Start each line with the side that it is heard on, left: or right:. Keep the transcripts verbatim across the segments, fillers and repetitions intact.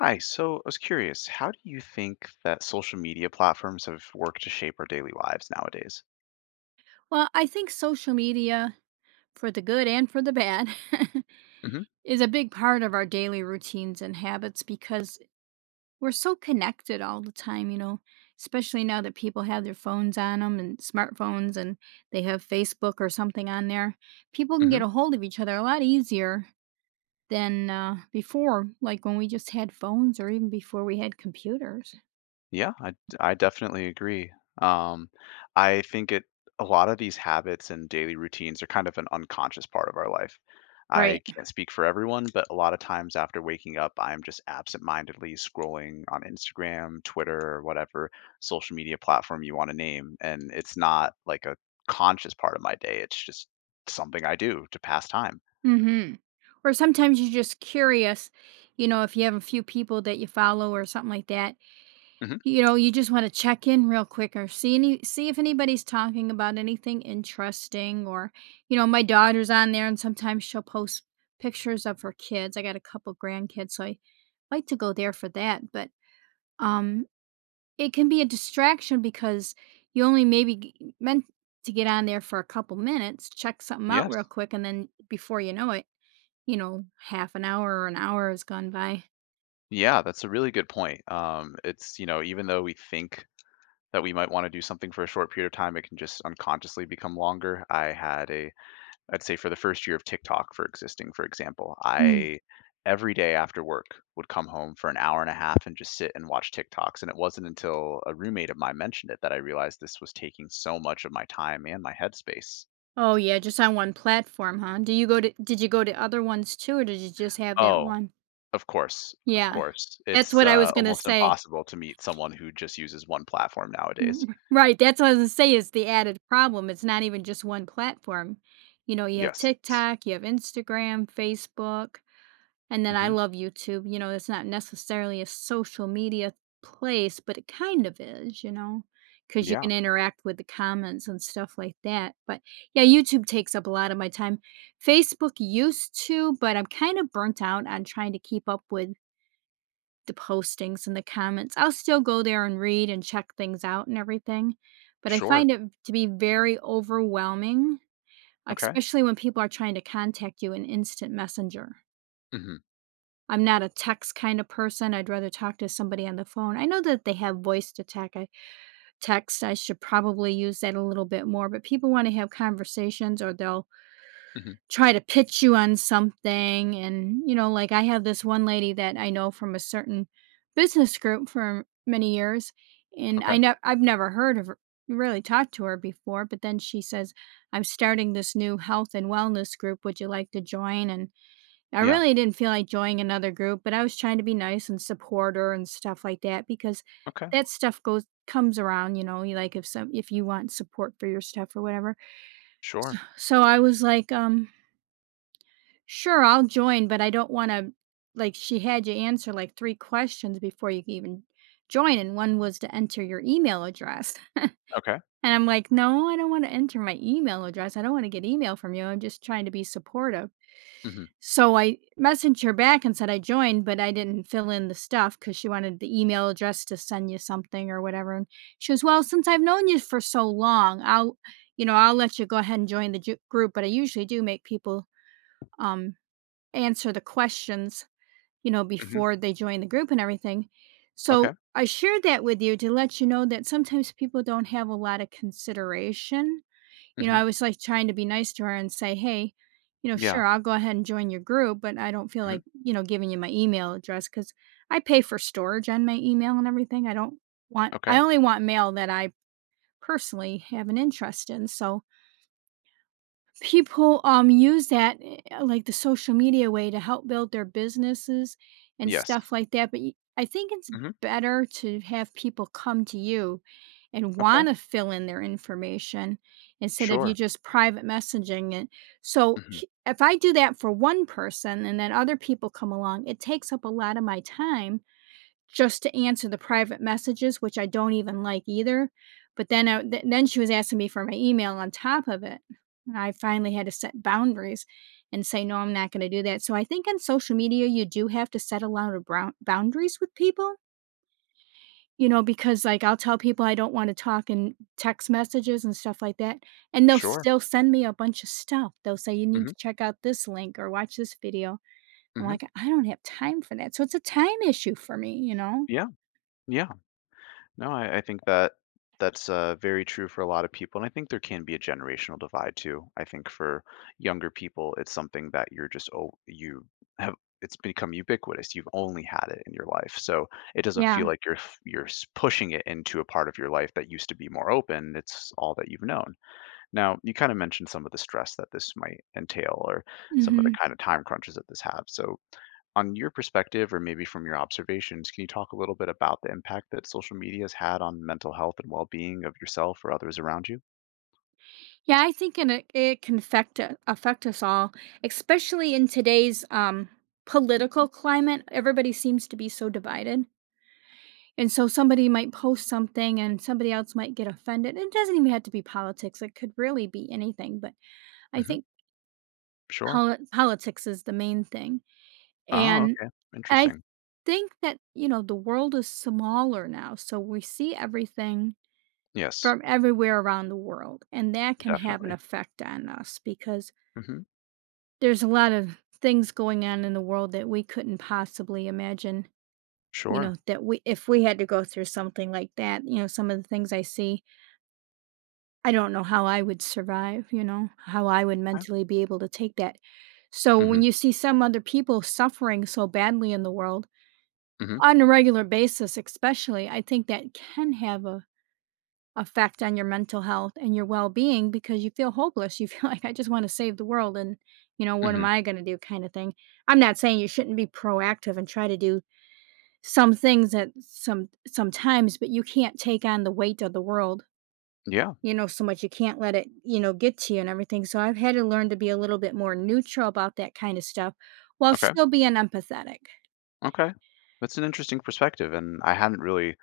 left: Hi, so I was curious, how do you think that social media platforms have worked to shape our daily lives nowadays?
right: Well, I think social media, for the good and for the bad,
left: Mm-hmm.
right: is a big part of our daily routines and habits because we're so connected all the time, you know, especially now that people have their phones on them and smartphones and they have Facebook or something on there. People can get a hold of each other a lot easier than uh, before, like when we just had phones or even before we had computers.
left: Yeah, I I definitely agree. Um, I think it a lot of these habits and daily routines are kind of an unconscious part of our life. I
right: Right.
left: can't speak for everyone, but a lot of times after waking up, I'm just absentmindedly scrolling on Instagram, Twitter, or whatever social media platform you want to name, and it's not like a conscious part of my day. It's just something I do to pass time.
right: Mm-hmm. Or sometimes you're just curious, you know, if you have a few people that you follow or something like that.
left: Hmm.
right: You know, you just wanna check in real quick or see any see if anybody's talking about anything interesting or, you know, my daughter's on there and sometimes she'll post pictures of her kids. I got a couple grandkids, so I like to go there for that, but, um, it can be a distraction because you only maybe g meant to get on there for a couple minutes, check something out real
left: Yes.
right: quick, and then before you know it, you know, half an hour or an hour has gone by.
left: Yeah, that's a really good point. Um, it's, you know, even though we think that we might want to do something for a short period of time, it can just unconsciously become longer. I had a, I'd say for the first year of TikTok for existing, for example, I every day after work would come home for an hour and a half and just sit and watch TikToks. And it wasn't until a roommate of mine mentioned it that I realized this was taking so much of my time and my headspace.
right: Oh, yeah, just on one platform, huh? Do you go to Did you go to other ones too, or did you just have that
left: Oh,
right: one?
left: of course, of
right: Yeah,
left: course.
right: that's
left: It's
right: what I
left: uh,
right: was gonna
left: almost
right: say.
left: impossible to meet someone who just uses one platform nowadays.
right: Mm, right, that's what I was gonna say is the added problem, it's not even just one platform. You know, you have
left: Yes.
right: TikTok, you have Instagram, Facebook. And then I
left: Hmm.
right: love YouTube, you know, it's not necessarily a social media place, but it kind of is, you know, because you
left: Yeah,
right: can interact with the comments and stuff like that. But yeah, YouTube takes up a lot of my time. Facebook used to, but I'm kind of burnt out on trying to keep up with the postings and the comments. I'll still go there and read and check things out and everything, but I
left: sure.
right: find it to be very overwhelming,
left: Okay.
right: especially when people are trying to contact you in instant messenger.
left: Hmm.
right: I'm not a text kind of person, I'd rather talk to somebody on the phone. I know that they have voice to tech I text, I should probably use that a little bit more, but people wanna have conversations or they'll
left: Hmm.
right: try to pitch you on something and, you know, like, I have this one lady that I know from a certain business group for many years, and
left: Okay.
right: I nev I've never heard of her really talked to her before, but then she says, "I'm starting this new health and wellness group, would you like to join?" And I
left: Yeah.
right: really didn't feel like joining another group, but I was trying to be nice and support her and stuff like that because
left: Okay.
right: that stuff goes comes around, you know, you like if some if you want support for your stuff or whatever. So,
left: Sure.
right: so I was like, um, sure, I'll join, but I don't want to, like, she had you answer like three questions before you could even join and one was to enter your email address.
left: Okay.
right: And I'm like, no, I don't want to enter my email address. I don't want to get email from you. I'm just trying to be supportive.
left: Mhm.
right: So I messaged her back and said I joined, but I didn't fill in the stuff because she wanted the email address to send you something or whatever. And she goes, well, since I've known you for so long, I'll, you know, I'll let you go ahead and join the ju- group. But I usually do make people um, answer the questions, you know,
left: Mhm.
right: before they join the group and everything.
left: Okay.
right: So I shared that with you to let you know that sometimes people don't have a lot of consideration. You know,
left: Mhm.
right: I was, like, trying to be nice to her and say, "Hey, you know,
left: Yeah.
right: sure, I'll go ahead and join your group, but I don't feel
left: Mhm.
right: like, you know, giving you my email address because I pay for storage on my email and everything. I don't want
left: Okay.
right: I only want mail that I personally have an interest in," so people um use that, uh, like, the social media way to help build their businesses and
left: Yes.
right: stuff like that, but y- I think it's
left: Mhm.
right: better to have people come to you and
left: Okay.
right: want to fill in their information instead of you
left: Sure.
right: just private messaging it. So
left: Mhm.
right: h- if I do that for one person and then other people come along, it takes up a lot of my time just to answer the private messages, which I don't even like either. But then, I, th- then she was asking me for my email on top of it. And I finally had to set boundaries and say, no, I'm not going to do that. So I think on social media, you do have to set a lot of brou- boundaries with people, you know, because like I'll tell people I don't want to talk in text messages and stuff like that. And they'll
left: Sure.
right: still send me a bunch of stuff. They'll say, you need
left: Mhm.
right: to check out this link or watch this video. I'm
left: Mhm.
right: like, I don't have time for that. So it's a time issue for me, you know?
left: Yeah. Yeah. No, I, I think that that's uh, very true for a lot of people, and I think there can be a generational divide too. I think for younger people, it's something that you're just oh you have it's become ubiquitous. You've only had it in your life, so it doesn't feel
right: Yeah.
left: like you're f- you're s- pushing it into a part of your life that used to be more open. It's all that you've known. Now, you kind of mentioned some of the stress that this might entail or some of the
right: Mhm.
left: kind of time crunches that this have. So, on your perspective, or maybe from your observations, can you talk a little bit about the impact that social media has had on mental health and well being of yourself or others around you?
right: Yeah, I think and it it can affect u affect us all, especially in today's, um, political climate. Everybody seems to be so divided, and so somebody might post something and somebody else might get offended. It doesn't even have to be politics, it could really be anything, but I
left: Hmm.
right: think
left: Sure.
right: poli politics is the main thing,
left: Oh,
right: and
left: okay.
right: I
left: Interesting.
right: think that, you know, the world is smaller now, so we see everything
left: Yes,
right: from everywhere around the world, and that can have an
left: definitely.
right: effect on us because
left: Hmm.
right: there's a lot of things going on in the world that we couldn't possibly imagine, you know,
left: Sure.
right: that we if we had to go through something like that, you know, some of the things I see, I don't know how I would survive, you know, how I would
left: Okay.
right: mentally be able to take that. So
left: Hmm.
right: when you see some other people suffering so badly in the world
left: Hmm.
right: on a regular basis, especially, I think that can have a effect on your mental health and your well-being because you feel hopeless. You feel like I just want to save the world and, you know, what am
left: Hmm.
right: I going to do kind of thing. I'm not saying you shouldn't be proactive and try to do some things at some sometimes, but you can't take on the weight of the world,
left: Yeah.
right: you know, so much. You can't let it, you know, get to you and everything. So I've had to learn to be a little bit more neutral about that kind of stuff while
left: Okay.
right: still being empathetic.
left: Okay. That's an interesting perspective. And I hadn't really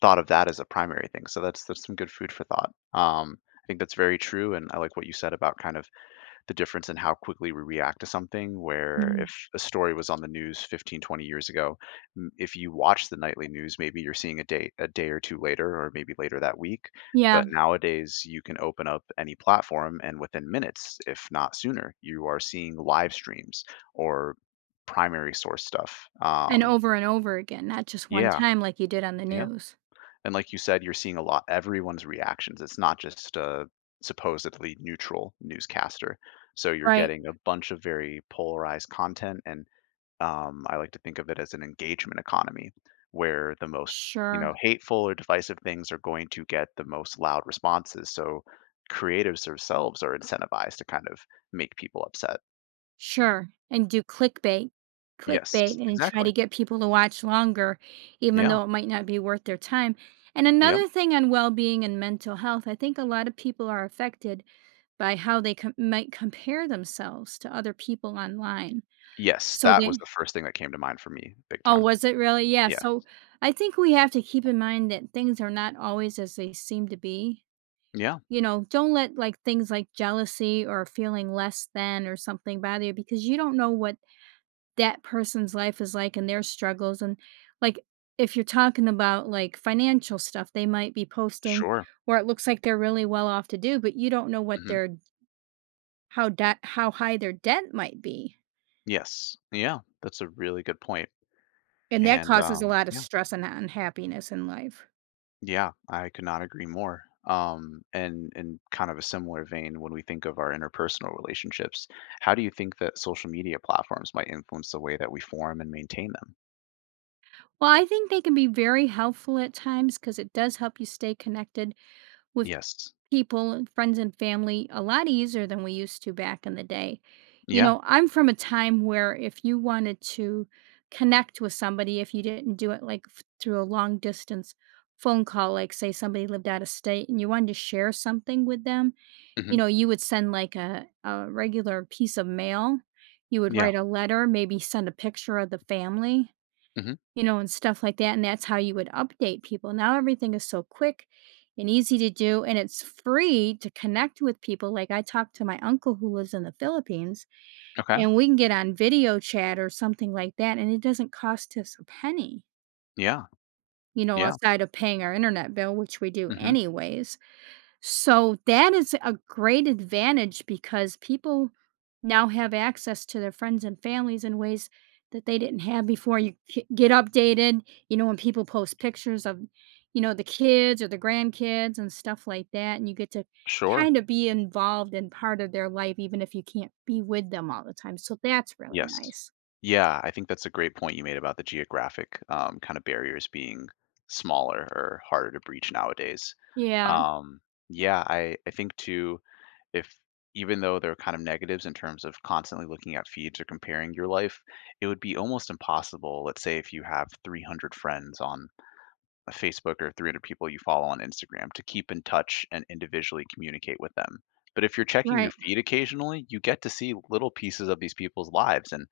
left: thought of that as a primary thing. So that's that's some good food for thought. Um, I think that's very true, and I like what you said about kind of the difference in how quickly we react to something. Where
right: Mhm.
left: if a story was on the news fifteen twenty years ago, m- if you watch the nightly news, maybe you're seeing a day a day or two later, or maybe later that week.
right: Yeah,
left: But nowadays, you can open up any platform, and within minutes, if not sooner, you are seeing live streams or primary source stuff.
right: and
left: Um,
right: over and over again, not just one
left: yeah,
right: time like you did on the
left: yeah.
right: news.
left: And like you said, you're seeing a lot everyone's reactions. It's not just a supposedly neutral newscaster. So you're
right: Right.
left: getting a bunch of very polarized content, and um, I like to think of it as an engagement economy, where the most you
right: Sure.
left: know hateful or divisive things are going to get the most loud responses. So creatives themselves are incentivized to kind of make people upset.
right: Sure, and do clickbait
left: Yes,
right: clickbait and try
left: exactly.
right: to get people to watch longer, even
left: Yeah.
right: though it might not be worth their time, and
left: Yep.
right: another thing on well-being and mental health, I think a lot of people are affected by how they com might compare themselves to other people online,
left: Yes,
right: so
left: that was
right: they—
left: the first thing that came to mind for me, big
right: Oh,
left: time.
right: was it really? Yeah,
left: Yeah.
right: so I think we have to keep in mind that things are not always as they seem to be,
left: Yeah.
right: you know, don't let, like, things like jealousy or feeling less than or something bother you because you don't know what that person's life is like and their struggles and, like, if you're talking about like financial stuff, they might be posting
left: Sure.
right: where it looks like they're really well off to do, but you don't know what
left: Mm-hmm.
right: their— how debt how high their debt might be,
left: Yes. Yeah, that's a really good point,
right: and that
left: and,
right: causes a
left: um,
right: lot of
left: yeah,
right: stress and unhappiness in life.
left: yeah, I could not agree more, um, and in kind of a similar vein, when we think of our interpersonal relationships, how do you think that social media platforms might influence the way that we form and maintain them?
right: Well, I think they can be very helpful at times because it does help you stay connected with
left: Yes.
right: people, friends and family, a lot easier than we used to back in the day. You
left: Yeah.
right: know, I'm from a time where if you wanted to connect with somebody, if you didn't do it like f- through a long distance phone call, like say somebody lived out of state and you wanted to share something with them, you
left: Mhm.
right: know, you would send like a, a regular piece of mail. You would
left: Yeah.
right: write a letter, maybe send a picture of the family,
left: Mhm.
right: you know, and stuff like that. And that's how you would update people. Now everything is so quick and easy to do, and it's free to connect with people. Like I talked to my uncle who lives in the Philippines,
left: Okay.
right: and we can get on video chat or something like that, and it doesn't cost us a penny,
left: Yeah.
right: you know,
left: Yeah.
right: outside of paying our internet bill, which we do
left: Mhm.
right: anyways. So that is a great advantage because people now have access to their friends and families in ways that they didn't have before. You k- get updated, you know, when people post pictures of, you know, the kids or the grandkids and stuff like that. And you get to
left: Sure.
right: kind of be involved in part of their life, even if you can't be with them all the time. So that's really
left: Yes.
right: nice.
left: Yeah, I think that's a great point you made about the geographic, um, kind of barriers being smaller or harder to breach nowadays.
right: Yeah,
left: Um, yeah, I, I think too, if even though there are kind of negatives in terms of constantly looking at feeds or comparing your life, it would be almost impossible. Let's say if you have three hundred friends on Facebook or three hundred people you follow on Instagram to keep in touch and individually communicate with them. But if you're checking your
right: right.
left: feed occasionally, you get to see little pieces of these people's lives. And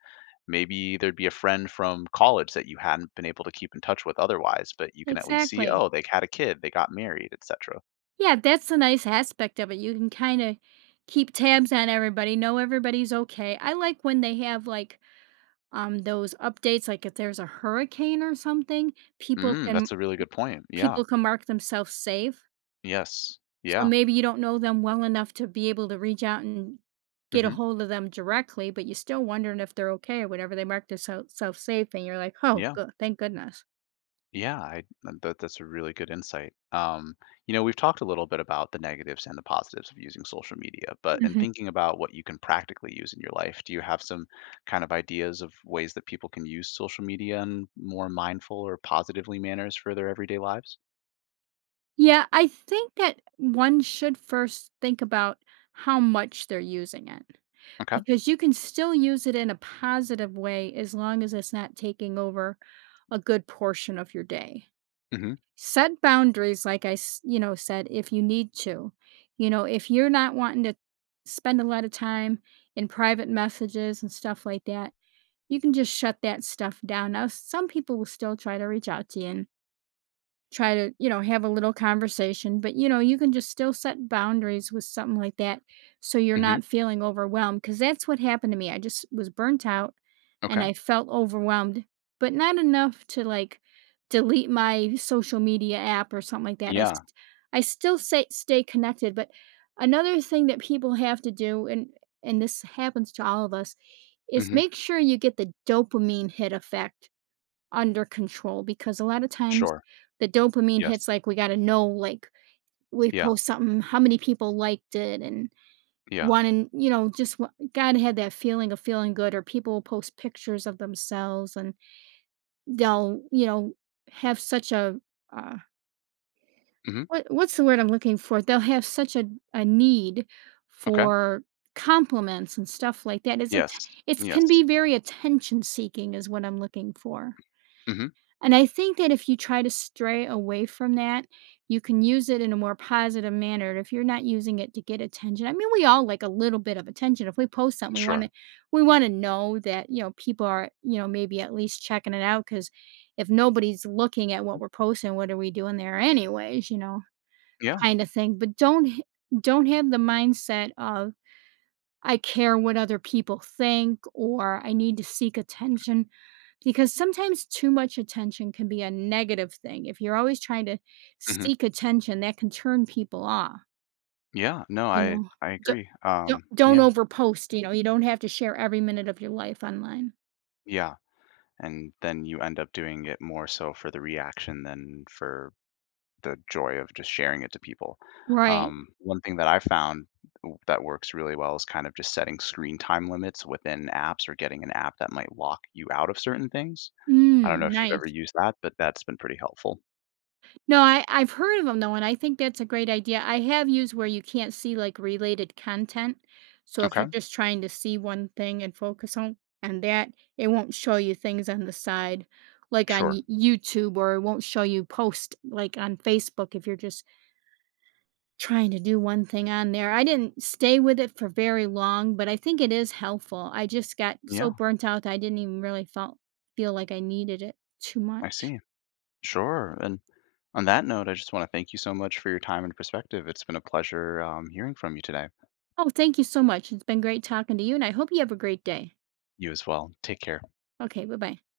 left: maybe there'd be a friend from college that you hadn't been able to keep in touch with otherwise, but you can at least see,
right: Exactly.
left: oh, they had a kid, they got married, et cetera.
right: Yeah, that's a nice aspect of it. You can kind of keep tabs on everybody, know everybody's okay. I like when they have like um those updates like if there's a hurricane or something, people
left: Mm,
right: can
left: that's a really good point. Yeah.
right: people can mark themselves safe.
left: Yes.
right: So
left: Yeah.
right: maybe you don't know them well enough to be able to reach out and get a
left: Hmm.
right: hold of them directly, but you're still wondering if they're okay or whatever. They mark themselves safe and you're like, "Oh,
left: Yeah.
right: good. Thank goodness."
left: Yeah, I uh, that that's a really good insight. Um, you know, we've talked a little bit about the negatives and the positives of using social media, but in
right: Hmm.
left: thinking about what you can practically use in your life, do you have some kind of ideas of ways that people can use social media in more mindful or positively manners for their everyday lives?
right: Yeah, I think that one should first think about how much they're using it.
left: Okay.
right: Because you can still use it in a positive way as long as it's not taking over a good portion of your day.
left: Mhm.
right: Set boundaries like I, s- you know, said if you need to. You know, if you're not wanting to spend a lot of time in private messages and stuff like that, you can just shut that stuff down. Now, some people will still try to reach out to you and try to, you know, have a little conversation, but, you know, you can just still set boundaries with something like that so you're
left: Mhm.
right: not feeling overwhelmed. Because that's what happened to me. I just was burnt out and
left: Okay.
right: I felt overwhelmed, but not enough to, like, delete my social media app or something like that. I
left: Yeah.
right: st I still say stay connected, but another thing that people have to do, and and this happens to all of us, is
left: Mhm.
right: make sure you get the dopamine hit effect under control. Because a lot of times
left: Sure.
right: the dopamine
left: Yes.
right: hits, like, we got to know, like, we
left: Yeah.
right: post something how many people liked it, and
left: Yeah.
right: wanting, you know, just wa- gotta have that feeling of feeling good. Or people will post pictures of themselves and they'll, you know, have such a uh,
left: Mhm.
right: what what's the word I'm looking for, they'll have such a, a need
left: Okay.
right: for compliments and stuff like that. It's a,
left: Yes.
right: it's, can
left: Yes.
right: be very attention seeking is what I'm looking for.
left: Mhm.
right: And I think that if you try to stray away from that, you can use it in a more positive manner. If you're not using it to get attention, I mean, we all like a little bit of attention. If we post something, we want
left: Sure.
right: to, we want to know that, you know, people are, you know, maybe at least checking it out. Because if nobody's looking at what we're posting, what are we doing there anyways? You know,
left: Yeah.
right: kind of thing. But don't h- don't have the mindset of I care what other people think or I need to seek attention, because sometimes too much attention can be a negative thing. If you're always trying to
left: Mhm.
right: seek attention, that can turn people off,
left: Yeah. No,
right: you
left: I
right: know.
left: I
right: Don't
left: agree.
right: don't,
left: Um,
right: don't
left: yeah.
right: overpost, you know. You don't have to share every minute of your life online.
left: Yeah. And then you end up doing it more so for the reaction than for the joy of just sharing it to people.
right: Right.
left: Um, one thing that I found w- that works really well is kind of just setting screen time limits within apps or getting an app that might lock you out of certain things. I don't
right: Mm,
left: know if you've ever
right: nice.
left: used that, but that's been pretty helpful.
right: No, I I've heard of them though, and I think that's a great idea. I have used where you can't see like related content. So if you're
left: Okay,
right: just trying to see one thing and focus on on that, it won't show you things on the side, like on
left: sure.
right: Y- YouTube, or it won't show you post like on Facebook if you're just trying to do one thing on there. I didn't stay with it for very long, but I think it is helpful. I just got
left: Yeah,
right: so burnt out that I didn't even really felt feel like I needed it too
left: I
right: much.
left: see. Sure. And on that note, I just want to thank you so much for your time and perspective. It's been a pleasure um, hearing from you today.
right: Oh, thank you so much. It's been great talking to you, and I hope you have a great day.
left: You as well. Take care.
right: Okay, bye bye.